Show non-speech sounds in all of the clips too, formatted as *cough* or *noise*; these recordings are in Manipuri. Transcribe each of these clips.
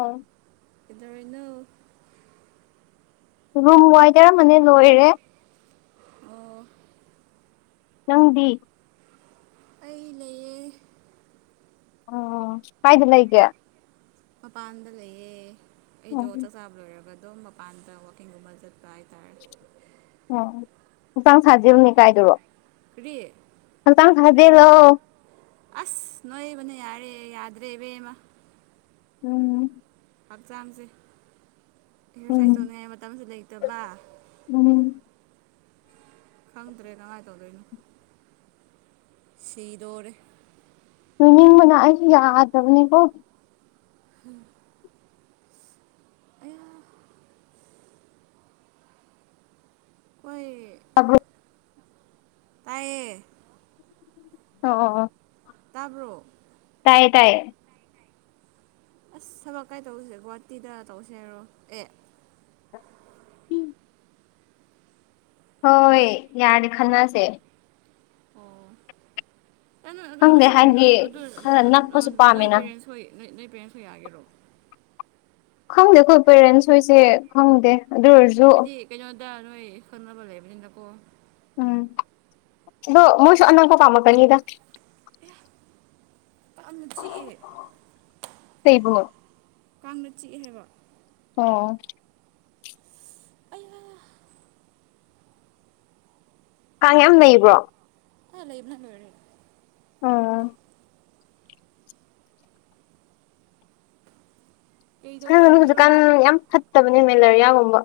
ꯑꯥ ꯅꯧ ꯔꯨꯝ ꯋꯥꯏ ꯇꯔꯃꯅꯤ ꯂꯣꯏꯔꯦ ꯑꯣ ꯅꯪꯗꯤ ꯑꯩ ꯂꯩꯌꯦ ꯑꯣ ꯀꯥꯏꯗ ꯂꯩꯒꯦ ꯃꯄꯥꯟꯗ ꯂꯩꯑ ꯑꯩ ꯖꯣ ꯎꯝ ꯆꯥꯛꯆꯥꯕ ꯂꯣꯏꯔꯒ ꯑꯗꯨꯝ ꯃꯄꯥꯟꯗ ꯋꯥꯛꯀꯤꯡꯒꯨꯝꯕ ꯆꯠꯄ ꯍꯥꯏꯇꯥꯔꯦ ꯎꯝ ꯌꯦꯟꯆꯥꯡ ꯁꯥꯖꯕꯅꯦ ꯀꯥꯏꯗꯔꯣ ꯦ ꯑꯪ ꯍꯖꯤꯦ ꯂ ꯑꯁ ꯅꯣꯏꯦꯕꯅꯤ ꯌꯥꯔꯦ ꯌꯥꯗ꯭ꯔꯦ ꯏꯕꯦꯃ ꯎꯝ ꯍꯛꯆꯥꯡꯁꯦ ꯎꯝ ꯍꯌꯥꯔꯁꯥꯏꯁ ꯇꯧꯅꯤꯡꯉꯥꯏ ꯃꯇꯝꯁ ꯂꯩꯇꯕ ꯎꯝ ꯈꯪꯗ꯭ꯔꯦ ꯀꯃꯥꯏꯅ ꯇꯧꯗꯣꯏꯅꯣ ꯁꯤꯗꯣꯔꯦ ꯇꯨꯅꯤ ꯃꯅꯥꯏ ꯌꯥꯗ ꯑꯃꯅꯤ ꯀꯣ ꯎꯝ ꯑ ꯑꯩꯣꯏ ꯑꯕ ꯇꯌꯦ ꯑꯣ ꯇꯥꯕ꯭ꯔꯣ ꯇꯥꯏꯌꯦ ꯇꯥꯏꯌꯦ ꯑꯁ ꯊꯕꯛ ꯀꯥꯏ ꯇꯧꯁꯦ ꯒꯨꯍꯥꯇꯤꯗ ꯇꯧꯁꯦ ꯍꯥꯏꯔꯣ ꯑꯦ ꯎꯝ ꯍꯣꯏ ꯌꯥꯔꯦ ꯈꯅꯁꯦ ꯑꯣ ꯈꯪꯗꯦ ꯑꯁꯤꯃ ꯍꯥꯏꯗꯤ ꯈꯔ ꯅꯛꯄꯁꯨ ꯅꯣꯏ ꯄꯥꯝꯃꯦꯅ ꯄꯦꯔꯦꯟꯁ ꯍꯣꯏꯣꯏ ꯄꯦ ꯐꯤꯌꯥꯒꯤꯔꯣ ꯈꯪꯗꯦ ꯑꯩ ꯄꯦꯔꯦꯟꯁ ꯍꯣꯏꯁꯦ ꯈꯪꯗꯦ ꯑꯗꯨ ꯑꯣꯏꯔꯁꯨ ꯗꯗꯥ ꯅꯣꯏ ꯈꯪꯕꯜ ꯂꯩꯕꯗꯤꯗꯥꯛꯀꯣ ꯎꯝ ꯑꯗꯨ ꯃꯣꯏꯁꯨ ꯑꯟꯅ ꯀꯧꯕ ꯀꯃ ꯀꯅꯤꯒ ꯄꯥꯛꯅ ꯆꯤꯛꯑꯦ ꯆꯩꯕ ꯀꯥꯡꯅ ꯆꯤꯛꯑꯦ ꯍꯥꯏꯕ ꯑꯣ ꯀꯥꯡ ꯌꯥꯝ ꯂꯩꯕ꯭ꯔꯣ ꯑ ꯂꯩ ꯂꯩꯕꯅꯔ ꯑꯥ ꯑꯉ ꯍꯧꯖꯤꯛꯀꯥꯟ ꯌꯥꯝ ꯐꯠꯇꯕꯅꯦ ꯃꯦꯂꯔꯤꯌꯥꯒꯨꯝꯕ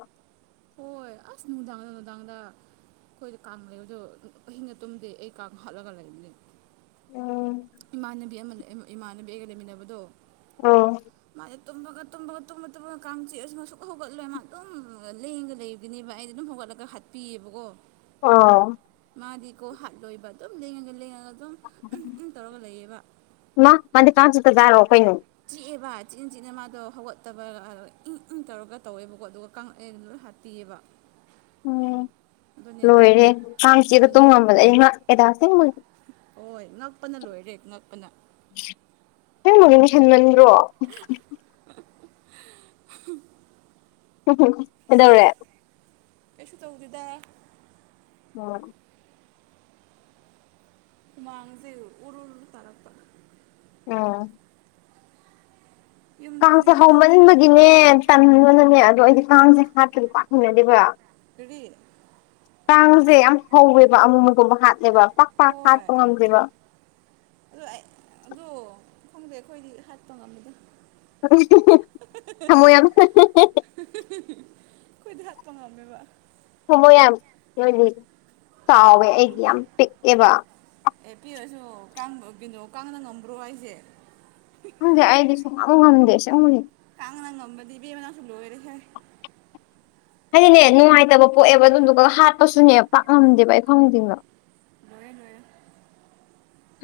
ꯍꯣꯏ ꯑꯁꯅꯅꯨꯡ ꯗꯥꯡꯒꯅ ꯗꯥꯡꯒꯗ ꯑꯩꯈꯣꯏꯗ ꯀꯥꯡ ꯂꯩꯕꯗꯣ ꯀꯤꯡꯅ ꯇꯨꯝꯗꯦ ꯑꯩ ꯀꯥꯡ ꯍꯥꯠꯂꯒ ꯂꯩꯕꯅꯦ ꯎꯝ ꯏꯃꯥꯟꯅꯕꯤ ꯑꯃ ꯏꯃꯥꯟꯅꯕꯤꯒꯒ ꯂꯩꯃꯤꯟꯅꯕꯗꯣ ꯑ ꯇꯨꯝꯃꯒ ꯇꯨꯝꯕꯒ ꯇꯨꯝꯕ ꯇꯨꯝꯃꯒ ꯀꯥꯡ ꯆꯤꯑꯁꯨ ꯃꯁꯨꯛ ꯍꯧꯒꯠꯂꯣꯏ ꯃꯥ ꯑꯗꯨꯝ ꯂꯦꯡꯒ ꯂꯩꯕꯗꯨꯅꯦꯕ ꯑꯩꯗꯤ ꯑꯗꯨꯝ ꯍꯧꯒꯠꯂꯒ ꯍꯥꯠꯄꯤꯌꯦꯕꯀꯣ ꯑ‌ꯣ ꯃꯥꯗꯤꯀꯣ ꯍꯥꯠꯂꯣꯏꯕ ꯑꯗꯨꯝ ꯂꯉꯒ ꯂꯩꯉ ꯃꯥ ꯃꯥꯗꯤ ꯀꯥꯁꯤꯠꯇꯖꯥꯔꯣꯑꯣ ꯀꯣꯏꯅ‌ꯣ ꯁꯤ ꯑꯦ ꯕꯥ ꯏꯤꯟ ꯏꯆꯤꯅ ꯃꯥꯗꯣ ꯍꯧꯒꯠꯇꯕ ꯏꯪ ꯏꯪ ꯇꯧꯔꯒ ꯇꯧꯋꯦꯕꯀꯣ ꯑꯗꯨꯒ ꯀꯉꯛꯑꯦ ꯂꯣꯏ ꯍꯥꯞꯄꯤꯑ‌ꯦꯕꯥ ꯎꯝ ꯂꯣꯏꯔꯦ ꯀꯥꯡ ꯆꯦꯒ ꯑꯗꯨꯅꯦ ꯇꯣꯡꯉꯝꯕꯗ ꯑꯩ ꯉꯍꯥꯛ ꯑꯦꯗꯥꯣꯏ ꯍꯣꯏ ꯉꯛꯄꯅ ꯂꯣꯏꯔꯦ ꯉꯛꯄꯅ ꯍ‌ꯦꯟꯃꯟꯃꯟꯗꯔꯣ *unintelligible* ꯍꯗꯧꯔꯦ ꯀꯩꯁꯨ ꯇꯧꯗꯗ ꯑꯣꯝ ꯃꯥꯥꯡꯁꯦ ꯎꯔ ꯎꯔ ꯇꯔꯛꯄ ꯑꯥ ꯌꯨꯝ ꯀꯥꯡꯁꯦ ꯊꯣꯛꯅꯤꯡꯉꯤꯗ ꯍꯧꯃꯟꯕꯒꯤꯅꯦ ꯇꯟꯕꯅꯅꯦ ꯑꯗꯣ ꯑꯩꯗꯤ ꯀꯥꯡꯁꯦ ꯍꯥꯠꯄꯒꯤ ꯄꯥꯛꯃꯤꯟꯅꯗꯕ꯭ꯔꯥ ꯄꯤꯔꯤ ꯀꯥꯡꯁꯦ ꯌꯥꯝ ꯍꯧꯋꯦꯕ ꯑꯃꯨ ꯑꯒꯨꯝꯕ ꯍꯥꯠꯂꯦꯕ ꯄꯥꯛ ꯄꯥꯛ ꯍꯥꯠꯄ ꯉꯝꯗ꯭ꯔꯦꯕ ꯑꯣ ꯑꯩ ꯑꯗꯨ ꯈꯪꯗꯦ ꯑꯩꯈꯣꯏꯗꯤ ꯍꯥꯠꯄ ꯉꯝꯃꯤꯗ ꯊꯣꯏ ꯀꯣꯏꯗꯥꯛ ꯄ ꯉꯃꯦꯕ ꯊꯃꯣꯏ ꯌꯥꯝꯣꯏꯗꯤ ꯆꯥꯎꯋꯦ ꯑꯩꯗꯤ ꯈꯪꯗꯦ ꯌꯥꯝ ꯄꯤꯛꯑꯦꯕ ꯑꯦ ꯄꯤꯔꯁꯨꯕꯒꯤꯅꯣ ꯀꯥꯡꯅ ꯉꯝꯕ꯭ꯔꯣ ꯑꯩꯁꯦ ꯍꯪꯗꯦ ꯑꯩꯗꯤ ꯁꯨꯝꯍꯪꯗꯦ ꯁ ꯇꯥꯡꯉ ꯅ ꯉꯝꯕꯗꯤꯕꯕꯅꯥꯁꯨꯜꯨꯣ ꯑꯣꯏꯔꯦꯁꯦ ꯍꯥꯏꯗꯤꯅꯦ ꯅꯨꯡꯉꯥꯏꯇꯕ ꯄꯣꯛꯑꯦꯕ ꯑꯗꯨꯝꯗꯨꯒ ꯍꯥꯠꯄꯁꯨꯅꯦ ꯄꯥꯛꯂꯝꯝꯗꯦꯕ ꯑꯩ ꯈꯪꯗꯕ ꯅꯣꯏ ꯅ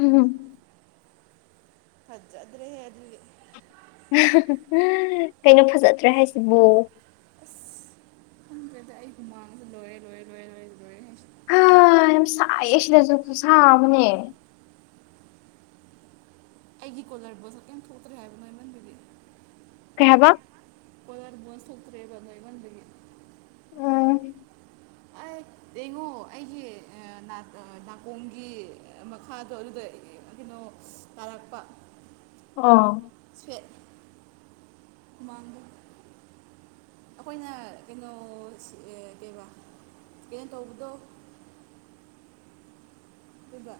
ꯎꯝ ꯍꯖꯗ꯭ꯔꯦ ꯍꯦꯜꯂꯤ ꯀꯩꯅꯣ ꯐꯖꯠꯇ꯭ꯔꯦ ꯍꯥꯏꯁꯤꯕꯨ ꯑꯁ ꯈꯪꯗꯦꯗꯤ ꯑꯩ ꯍꯃꯥꯡꯗꯦ ꯂꯣꯏꯔꯦ ꯂꯣꯏꯔꯦ ꯂꯣꯏꯦ ꯂꯣꯏꯔꯦ ꯂꯣꯏꯔꯦ ꯑ ꯌꯥꯝ ꯆꯥꯏ ꯑꯁꯦꯖ ꯈꯨ ꯁꯥꯥ ꯃꯅꯦ ꯑꯩꯒꯤ ꯀꯣꯂ ꯔꯕꯣꯁ ꯀꯩꯝ ꯊꯣꯛꯇ꯭ꯔꯦ ꯍꯥꯏꯕꯅꯣ ꯑꯩꯃꯟꯕꯤꯕꯤ ꯀꯩꯕ ꯀꯣꯏꯔꯕꯨ ꯁꯨꯇ꯭ꯔꯦꯕꯟꯗꯦ ꯎꯝ ꯑ ꯌꯦꯡꯉꯣ ꯑꯩꯒꯤ ꯅꯥꯀꯣꯡꯒꯤ ꯃꯈꯥꯗꯣ ꯑꯗꯨꯗ ꯀꯩꯅꯣ ꯑꯣ ꯇꯔꯛꯄ ꯑꯥ ꯃ ꯑꯩꯈꯣꯏꯅ ꯀꯩꯅꯣ ꯀꯕ ꯀ ꯇꯧꯕꯧꯕꯗꯣ ꯑꯗꯨꯒꯕ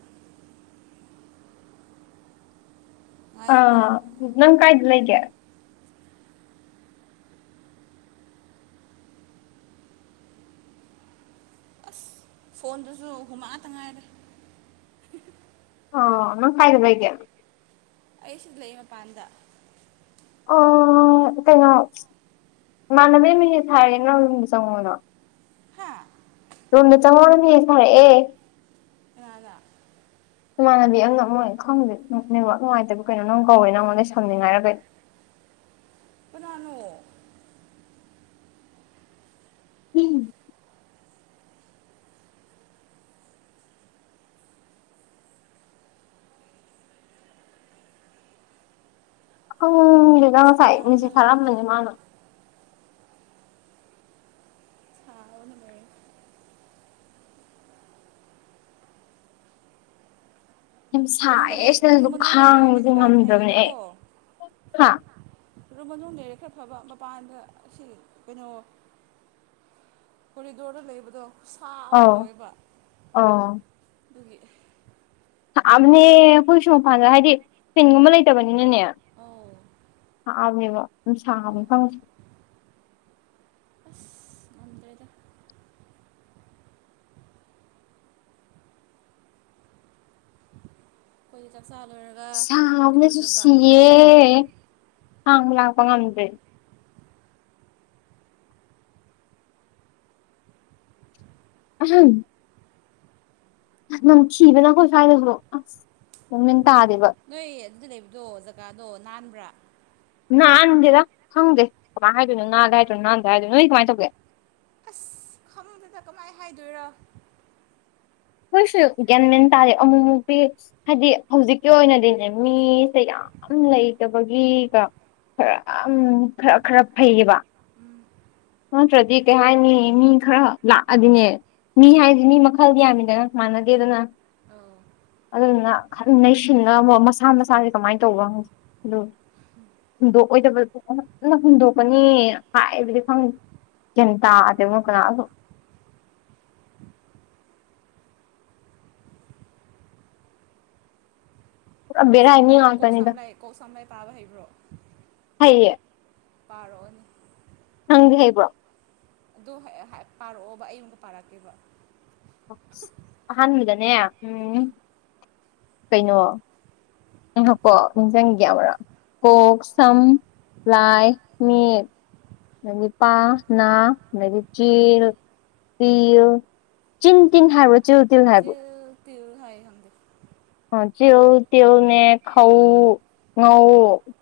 ꯉꯥꯏꯌꯣꯀꯣ ꯑꯥ ꯅꯪ ꯀꯥꯏꯗ ꯂꯩꯒꯦ ꯑꯁ ꯐꯣꯟꯗꯨꯁꯨ ꯍꯨꯃꯛꯑꯇ ꯉꯥꯏꯔꯦ ꯑꯣ ꯃꯪ ꯀꯥꯏꯦꯕꯩꯒꯦ ꯑꯩ ꯁꯤꯗ ꯂꯩ ꯃꯄꯥꯟꯗ ꯑ ꯀꯩꯅꯣ ꯏꯃꯥꯟꯅꯅꯕ ꯃꯤꯁꯦ ꯊꯥꯔꯒꯦ ꯅ ꯌꯗ ꯆꯪꯉꯨꯅꯣ ꯍꯥꯥ ꯔꯨꯅ ꯆ ꯃꯅꯤ ꯁꯔꯦ ꯑꯦ ꯀꯅꯥꯗ ꯏꯃꯥꯟꯅꯕꯤ ꯑꯃꯅ ꯑꯃꯣꯏ ꯈꯪꯕꯗ ꯅꯨꯡꯉꯥꯏꯇꯕ ꯀꯩꯅꯣ ꯅꯪ ꯀꯧꯋꯦ ꯅꯉꯣꯟꯗꯁꯝꯅꯤꯡꯉꯥꯏꯔ ꯀꯩꯅꯣ ꯀꯅꯥꯅꯣ ꯎꯝ ꯑꯈꯪ ꯂꯤꯅ ꯉꯁꯥꯏ ꯃꯤꯁꯤ ꯁꯥꯕꯅ ꯂꯣꯏꯔꯦꯗ ꯁꯥꯅꯅꯤ ꯃꯥꯅ ꯁꯥꯕꯅ ꯂꯣꯏꯔꯦ ꯌꯥꯝ ꯔꯨꯝꯗ ꯁꯥꯏꯌꯦ ꯂꯩ ꯁꯤꯗꯁꯨ ꯔꯨꯝ ꯃꯅꯨꯡꯗ ꯂꯩꯔꯗꯤ ꯈꯥꯡꯕꯁꯦ ꯈꯔ ꯉꯝꯗ꯭ꯔꯕꯅꯦ ꯑꯦ ꯐꯩꯌꯦꯕꯀꯣ ꯑꯗꯨ ꯃꯅꯨꯡꯗ ꯂꯩꯔꯦ ꯈꯔ ꯐꯕ ꯃꯄꯥꯟꯗ ꯁꯤ ꯀꯩꯅꯣ ꯀꯣꯔꯤꯗꯣꯔꯗ ꯂꯩꯕꯗꯣ ꯁꯥ ꯑꯃ ꯑꯧ ꯇꯧꯋꯦꯕ ꯑꯗꯨꯒꯤ ꯑꯕꯅꯦ ꯑꯩꯈꯣꯏꯁꯨ ꯃꯄꯥꯟꯗ ꯍꯥꯏꯗꯤ ꯐꯤꯟꯒꯨꯝꯕ ꯂꯩꯇꯕꯅꯤꯅꯅꯦ ꯑ ꯍꯥꯛꯑꯅꯦꯕ ꯑꯗꯨꯅꯨꯡꯁꯥꯡꯕ ꯐꯪꯁꯤꯦ ꯑꯁ ꯉꯝꯗ꯭ꯔꯦꯗ ꯑꯩꯈꯣꯏꯗꯤ ꯆꯥꯛꯆꯥ ꯂꯣꯏꯔꯒ ꯁꯥꯕꯅꯁꯨ ꯏꯔꯨꯖꯕ ꯁꯤꯌꯦꯦ ꯍꯥꯡ ꯂꯥꯛꯄ ꯉꯝꯗ꯭ꯔꯦ ꯎ ꯅꯪ ꯊꯤꯕꯅ ꯀꯣꯏ ꯍꯥꯏꯥꯏꯗꯈ꯭ꯔꯣ ꯑꯁ ꯇꯥꯗꯦꯕ ꯅꯣꯏ ꯑꯗꯨꯗꯤ ꯂꯩꯕꯗꯣ ꯖꯒꯥꯗꯣ ꯅꯥꯟꯕ꯭ꯔꯥ ꯅꯅꯥꯍꯥꯟꯟꯗꯦꯗ ꯈꯪꯗꯦ ꯀꯃꯥꯏꯅꯗꯣꯏꯅꯣ ꯅꯥꯗ ꯍꯥꯏꯗꯣꯏꯅꯣ ꯅꯍꯥꯟꯗ ꯍꯥꯏꯗꯣꯏꯅꯣ ꯅꯣꯏ ꯀꯃꯥꯏꯅ ꯇꯧꯒꯦ ꯑꯁ ꯈꯃꯨꯡꯗꯨꯗ ꯀꯃꯥꯏꯅ ꯍꯥꯏꯗꯣꯏꯔ ꯍꯣꯏꯁꯨ ꯒ꯭ꯌꯥꯟ ꯃꯦꯟ ꯇꯥꯔꯦ ꯑꯃꯨꯛꯃꯨꯛꯇꯤ ꯍꯥꯏꯗꯤ ꯍꯧꯖꯤꯛꯀꯤ ꯑꯣꯏꯅꯗꯤꯅꯦ ꯃꯤꯁꯦ ꯌꯥꯝ ꯌꯥꯝ ꯂꯩꯇꯕꯒꯤ ꯈꯔ ꯈꯔ ꯈꯔ ꯐꯩꯌꯦꯕ ꯎꯝ ꯅꯠꯇ꯭ꯔꯗꯤ ꯀꯩ ꯍꯥꯏꯥꯏꯅꯤ ꯃꯤ ꯈꯔ ꯂꯥꯛꯑꯗꯤꯅꯦ ꯃꯤ ꯎꯝ ꯍꯥꯏꯁꯤ ꯃꯤ ꯃꯈꯜꯒꯤ ꯌꯥꯝꯃꯤꯗꯅ ꯃꯥꯟꯅꯗꯦꯗꯅ ꯑꯧ ꯑꯗꯨꯗꯨꯅ ꯅꯩꯁꯤꯟꯅꯉ ꯃꯁꯥ ꯃꯁꯥꯁꯦ ꯀꯃꯥꯏꯅ ꯇꯧꯕꯪ ꯑꯗꯨ ꯍꯨꯟꯗꯣꯛꯑꯣꯏꯗꯕꯟꯅ ꯍꯨꯟꯗꯣꯛꯀꯅꯤ ꯍꯥꯏꯕꯗꯤ ꯐꯪꯗꯦ ꯆꯤꯡꯤꯟꯇꯥ ꯇ ꯃꯨ ꯀꯅꯥ ꯂꯣ ꯄꯨꯔꯥ ꯀꯧ ꯕꯦꯔꯥꯏ ꯃꯤ ꯁꯝꯂꯥꯏ ꯀꯧ ꯉꯥꯛꯇꯅꯤꯗ ꯁꯝꯂꯥꯏ ꯀꯧꯁꯝꯂꯥꯏ ꯄꯥꯕ ꯍꯩꯕ꯭ꯔꯣ ꯍꯌꯦ ꯄꯥꯔꯣꯏꯅꯤ ꯍꯪꯒꯦ ꯍꯩꯕ꯭ꯔꯣ ꯑꯗꯨ ꯄꯥꯔꯛꯑꯣꯕ ꯑꯩ ꯑꯃꯨꯛ ꯄꯥꯔꯛꯀꯦꯕ ꯑꯍꯥꯟꯕꯗꯅꯦ ꯎꯝ ꯀꯩꯅꯣ ꯎ ꯀꯣ ꯅꯤꯡ ꯆꯪꯒꯌꯥꯕ꯭ꯔꯣ ꯀ ꯁꯝ ꯂꯏ ꯃꯤ ꯃꯥ ꯄꯥ ꯅꯅꯥ ꯃꯥ ꯆꯤꯔ ꯆꯤꯟ ꯇꯤꯟ ꯍꯥꯏꯥꯕꯣ ꯆꯤꯜ ꯇꯤꯜ ꯍꯥꯕꯣ ꯇꯤꯜ ꯍꯥꯏ ꯈꯪꯗꯦ ꯆ ꯇꯧꯅꯦ ꯈꯥꯎ ꯉꯧ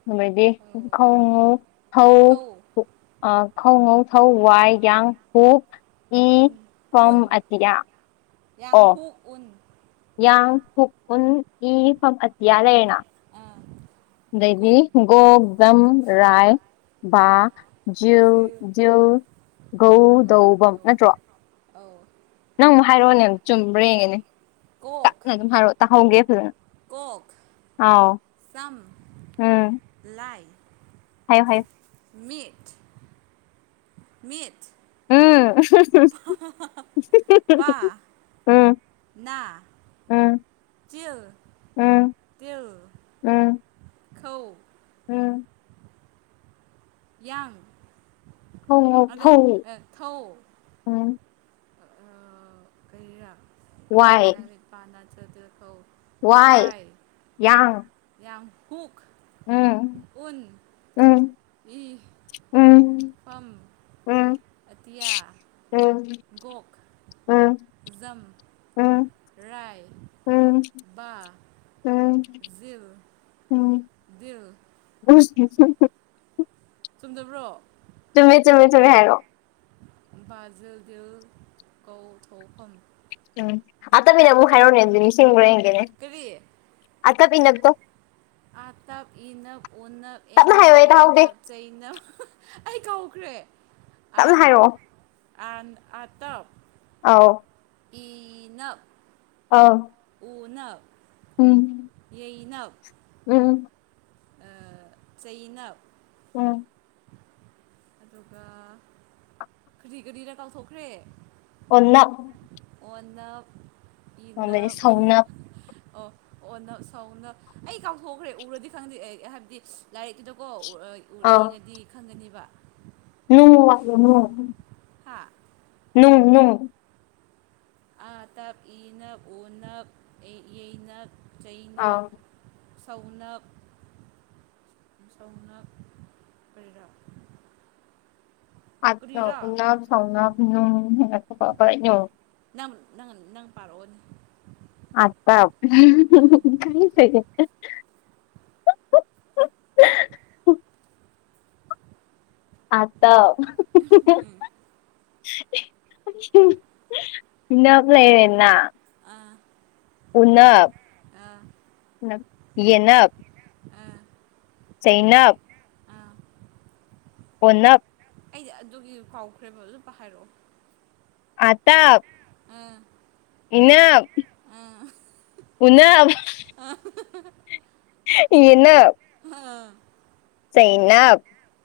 ꯑꯗꯨꯩꯗꯤ ꯊꯧ ꯈꯥꯎꯉꯧ ꯊꯧ ꯈꯧꯉꯧ ꯊꯧ ꯋꯥꯏ ꯌꯥꯡ ꯍꯨꯛ ꯏ ꯐꯝ ꯑꯠꯇꯌꯥ ꯌꯥꯡꯍꯨ ꯎꯟ ꯌꯥꯡ ꯎꯟ ꯏ ꯐ ꯑꯇꯤꯌꯥ ꯂꯩꯥꯏꯅꯥ ꯑꯥ ꯗꯩꯕꯤ ꯒꯣꯛ ꯝ ꯔꯥꯏ ꯕꯥꯥ ꯖꯤꯜ ꯒꯧ ꯒꯧꯗꯧꯕꯝ ꯒꯧ ꯅꯠꯇ꯭ꯔꯣ ꯑꯧ ꯅꯪ ꯑꯃꯨꯛ ꯍꯥꯏꯔꯛꯑꯣꯅꯦ ꯆꯨꯝꯕ꯭ꯔ ꯌꯦꯒꯅꯦ ꯀꯣꯛ ꯅ ꯑꯗꯨꯝ ꯍꯥꯏꯔ ꯇꯥꯍꯧꯒꯦ ꯐꯖꯅ ꯑꯥꯎ ꯊꯝ ꯂ ꯍꯥꯏ ꯍꯥꯏ ꯃꯠ ꯃꯠ ꯑꯣ ꯄꯥ ꯎꯝ ꯎꯝ ꯆꯤꯜ ꯎꯝ ꯍꯧ ꯎꯝ ꯌꯥꯥꯡ ꯍ ꯐ ꯎꯝ ꯀꯔ ꯋꯥꯏ ꯑꯣꯛꯁ꯭ꯔꯝ ꯂꯩꯥꯏꯄꯥꯟ ꯆꯗ ꯊ ꯋꯥꯏ ꯌꯥꯡ ꯍꯨ ꯎꯝ ꯎꯟ ꯎꯝ ꯏ ꯎꯝ ꯎꯝ ꯄꯝ ꯎꯝ ꯑꯠꯇꯤꯌꯥ ꯒꯣꯛ ꯑꯝ ꯎꯝ ꯔꯥꯏ ꯎꯝ ꯕꯥ ꯎꯝ ꯎꯝ ꯕꯜ *unintelligible* ꯆꯨꯝꯗꯕ꯭ꯔꯣ ꯇꯃꯤꯃꯤ ꯇꯃꯤ ꯊꯃꯤ ꯍꯥꯏꯔꯣ ꯕ ꯖꯤꯜꯗꯤꯜ ꯒꯧ ꯊꯧ ꯐꯝ ꯎꯝ ꯑꯠꯇꯕꯤꯅ ꯑꯃꯨꯛ ꯍꯥꯏꯔꯛꯅꯦ ꯑꯗꯨꯗꯤ ꯅꯤꯡꯁꯤꯡꯈ꯭ꯔꯦ ꯀꯨꯔꯤꯏ ꯏꯟꯅꯛꯇꯣ ꯑꯥꯇꯞ ꯏꯅꯞ ꯎꯞ ꯇꯞꯅ ꯍꯥꯏꯌꯣ ꯑꯦꯟꯅꯞ ꯑꯩ ꯇꯥꯍꯧꯗꯦ ꯌꯩꯅꯞ ꯆꯩꯩꯅꯞ ꯑꯩ ꯀꯧꯈ꯭ꯔꯦ ꯆꯞꯅ ꯍꯥꯏꯔꯛꯑꯣ ꯑ ꯑꯇꯞ ꯑ ꯏꯅ ꯑꯥꯎ ꯄꯅ ꯎꯝ ꯎꯝ ꯑ ꯆꯩꯅ ꯎꯝ ꯑꯗꯨꯒ ꯀꯔꯤ ꯀꯔꯤꯗ ꯀꯥꯎꯊꯣꯛꯈ꯭ꯔꯦ ꯑꯣꯟꯅ ꯑꯣꯟꯅ ꯑꯗꯤ ꯁꯧꯅꯞ ꯑꯣ ꯑꯣ ꯅ ꯁꯧꯅ ꯑꯩ ꯀꯥꯎꯊꯣꯛꯈ꯭ꯔꯦ ꯎꯔꯗꯤ ꯈꯪꯗꯦ ꯑꯩ ꯍꯥꯏꯕꯗꯤ ꯂꯥꯏꯔꯤꯛꯇꯨꯗ ꯀꯣ ꯎꯔ ꯌꯦꯡꯉꯗꯤ ꯈꯪꯒꯅꯤꯕ ꯍ ꯍꯥꯥ ꯅꯣꯡ ꯅꯣꯡ ꯑꯥ ꯇꯞ ꯏꯅꯞ ꯑꯣꯅꯞ ꯌꯩꯅꯞ ꯆꯩꯩꯅꯞ ꯑꯧ ꯁꯧꯅꯞ ꯁꯧꯅ ꯄꯩꯔꯥ ꯑ ꯎꯞ ꯁꯥꯎꯅꯥ ꯅꯪ ꯅꯪ ꯅꯪ ꯄꯥꯔꯛꯑꯣꯅꯤ ꯑ *inaudible* ꯑꯗ ꯎꯝ ꯏꯟꯅ ꯐ꯭ꯂ ꯂꯩꯔꯟꯅ ꯑꯥ ꯄꯨꯟꯅꯞ ꯑꯥ ꯌꯦꯅ ꯑꯥ ꯆꯩꯩꯅꯕ ꯑꯥ ꯑꯣꯟꯅ ꯑꯩꯗꯤ ꯑꯗꯨꯒꯤ ꯐꯥꯎꯈ꯭ꯔꯦꯕ ꯑꯗꯨ ꯄ ꯍꯥꯏꯔꯛꯑꯣ ꯑꯇꯥ ꯑꯥ ꯏꯟꯅ ꯑꯥ ꯎꯟꯅ ꯏꯟꯅ ꯑꯥ ꯩ ꯅ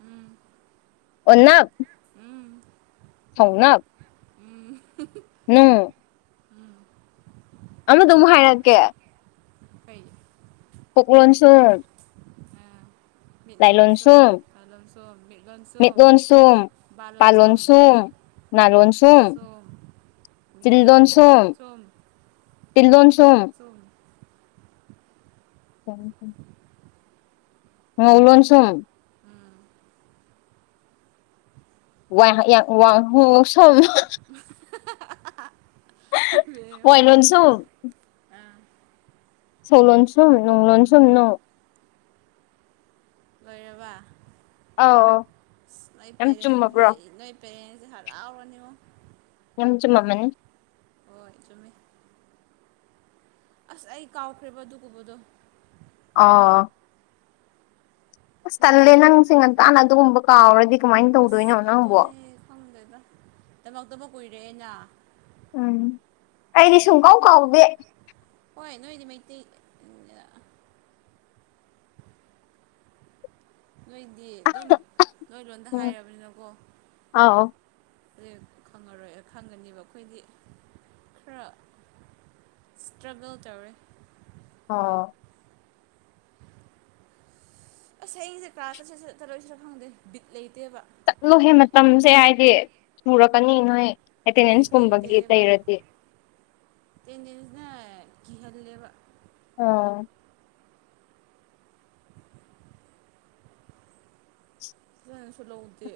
ꯎꯝ ꯑꯣꯟꯅ ꯎꯝ ꯁꯧꯥꯎꯅꯥ ꯎꯝ ꯎꯝ ꯑꯃꯗ ꯑꯃꯨꯛ ꯍꯥꯏꯔꯛꯀꯦ ꯀꯩ ꯑꯣ ꯀꯣꯟ ꯆ ꯃꯤ ꯂꯣꯟ ꯁꯣ ꯄꯥꯂꯣꯟ ꯁꯣꯝ ꯃꯤ ꯂꯣꯟ ꯁꯣꯝ ꯄꯜꯣꯟ ꯁꯨꯡ ꯅꯔꯣꯟ ꯁꯨꯡꯨꯝ ꯏ ꯁꯣꯝ ꯇꯤꯜꯂꯣꯟꯁꯨꯝ ꯑꯟꯑꯣꯗꯤꯕꯜ ꯉꯧꯂꯣꯟ ꯁꯨꯝ ꯎꯝ ꯋꯥꯏ ꯍꯤꯌꯥꯏ ꯋꯥ ꯍꯨꯛꯂꯣꯟꯁꯨꯝ ꯋꯥꯏꯂꯣꯟꯁꯨꯝ ꯑꯥ ꯁꯧ ꯂꯣꯟꯁꯨꯝ ꯅꯨꯡ ꯂꯣꯟꯁꯨꯝ ꯎꯝ ꯅꯨꯡ ꯂꯣꯏꯔꯕ ꯑꯧ ꯑꯁ ꯅꯣꯏ ꯌꯥꯝ ꯄꯦꯔꯦꯟꯁꯁꯦ ꯆꯨꯝꯃꯕ꯭ꯔꯣ ꯅꯣꯏ ꯄꯦꯔꯦꯟꯁꯁꯦ ꯍꯔꯥꯎꯔꯅꯤꯉꯣ ꯂꯣꯏꯟ ꯆꯨꯝꯃꯝꯃꯅꯤ ꯍꯣꯏ ꯆꯨꯝꯃꯦ ꯑꯁ ꯑꯩ ꯀꯥꯎꯈ꯭ꯔꯦꯕ ꯑꯗꯨꯒꯨꯝꯕꯗꯣ ꯑꯣ ꯑꯁ ꯇꯜꯂꯦ ꯄꯣꯛꯁꯝ ꯅꯪꯁꯦ ꯉꯟꯇꯥꯅ ꯑꯗꯨꯒꯨꯝꯕ ꯀꯥꯎꯔꯗꯤ ꯀꯃꯥꯏꯅ ꯑꯁ ꯇꯧꯗꯣꯏꯅꯣ ꯅꯪꯕꯣ ꯇꯃꯛꯇꯕꯨ ꯀꯨꯏꯔꯦꯅ ꯎꯝ ꯑꯩꯗꯤ ꯁꯨꯡ ꯑꯗꯨꯒꯤꯅꯤ ꯀꯥꯎ ꯀꯥꯎꯗꯦ ꯇꯤ ꯅꯣꯏꯗꯤ ꯑꯗꯨꯝ ꯅꯣꯏ ꯂꯣꯟꯗ ꯎꯝ ꯍꯥꯏꯔꯕꯅꯤꯅꯀꯣ ꯑꯥꯎ ꯈꯪꯉꯔꯣꯏ ꯈꯪꯒꯅꯦꯕ ꯑꯩꯈꯣꯏꯗꯤ ꯈꯔ ꯁꯇ꯭ꯔꯒꯜ ꯇꯧꯋꯦ ꯑꯣ ꯑꯁꯁꯦ ꯀꯥ ꯆꯠꯁꯦ ꯆꯠꯔꯣꯏ ꯁꯔ ꯈꯪꯗꯦ ꯕꯤꯠ ꯂꯩꯦ ꯆꯠꯂꯨꯍꯦ ꯃꯇꯝꯁꯦ ꯍꯥꯏꯗꯤ ꯁꯨꯔꯛꯀꯅꯤ ꯅꯣꯏ ꯕꯤꯠ ꯑꯦꯇꯦꯟꯗꯦꯟꯁꯀꯨꯝꯕꯒꯤ ꯂꯩꯇꯦꯕ ꯂꯩꯔꯗꯤ ꯑꯦꯇꯦꯟꯗꯦꯟꯁꯅ ꯀꯤꯍꯜꯂꯦꯕ ꯑꯥ ꯐꯖꯅꯁꯨ ꯂꯧꯗꯦ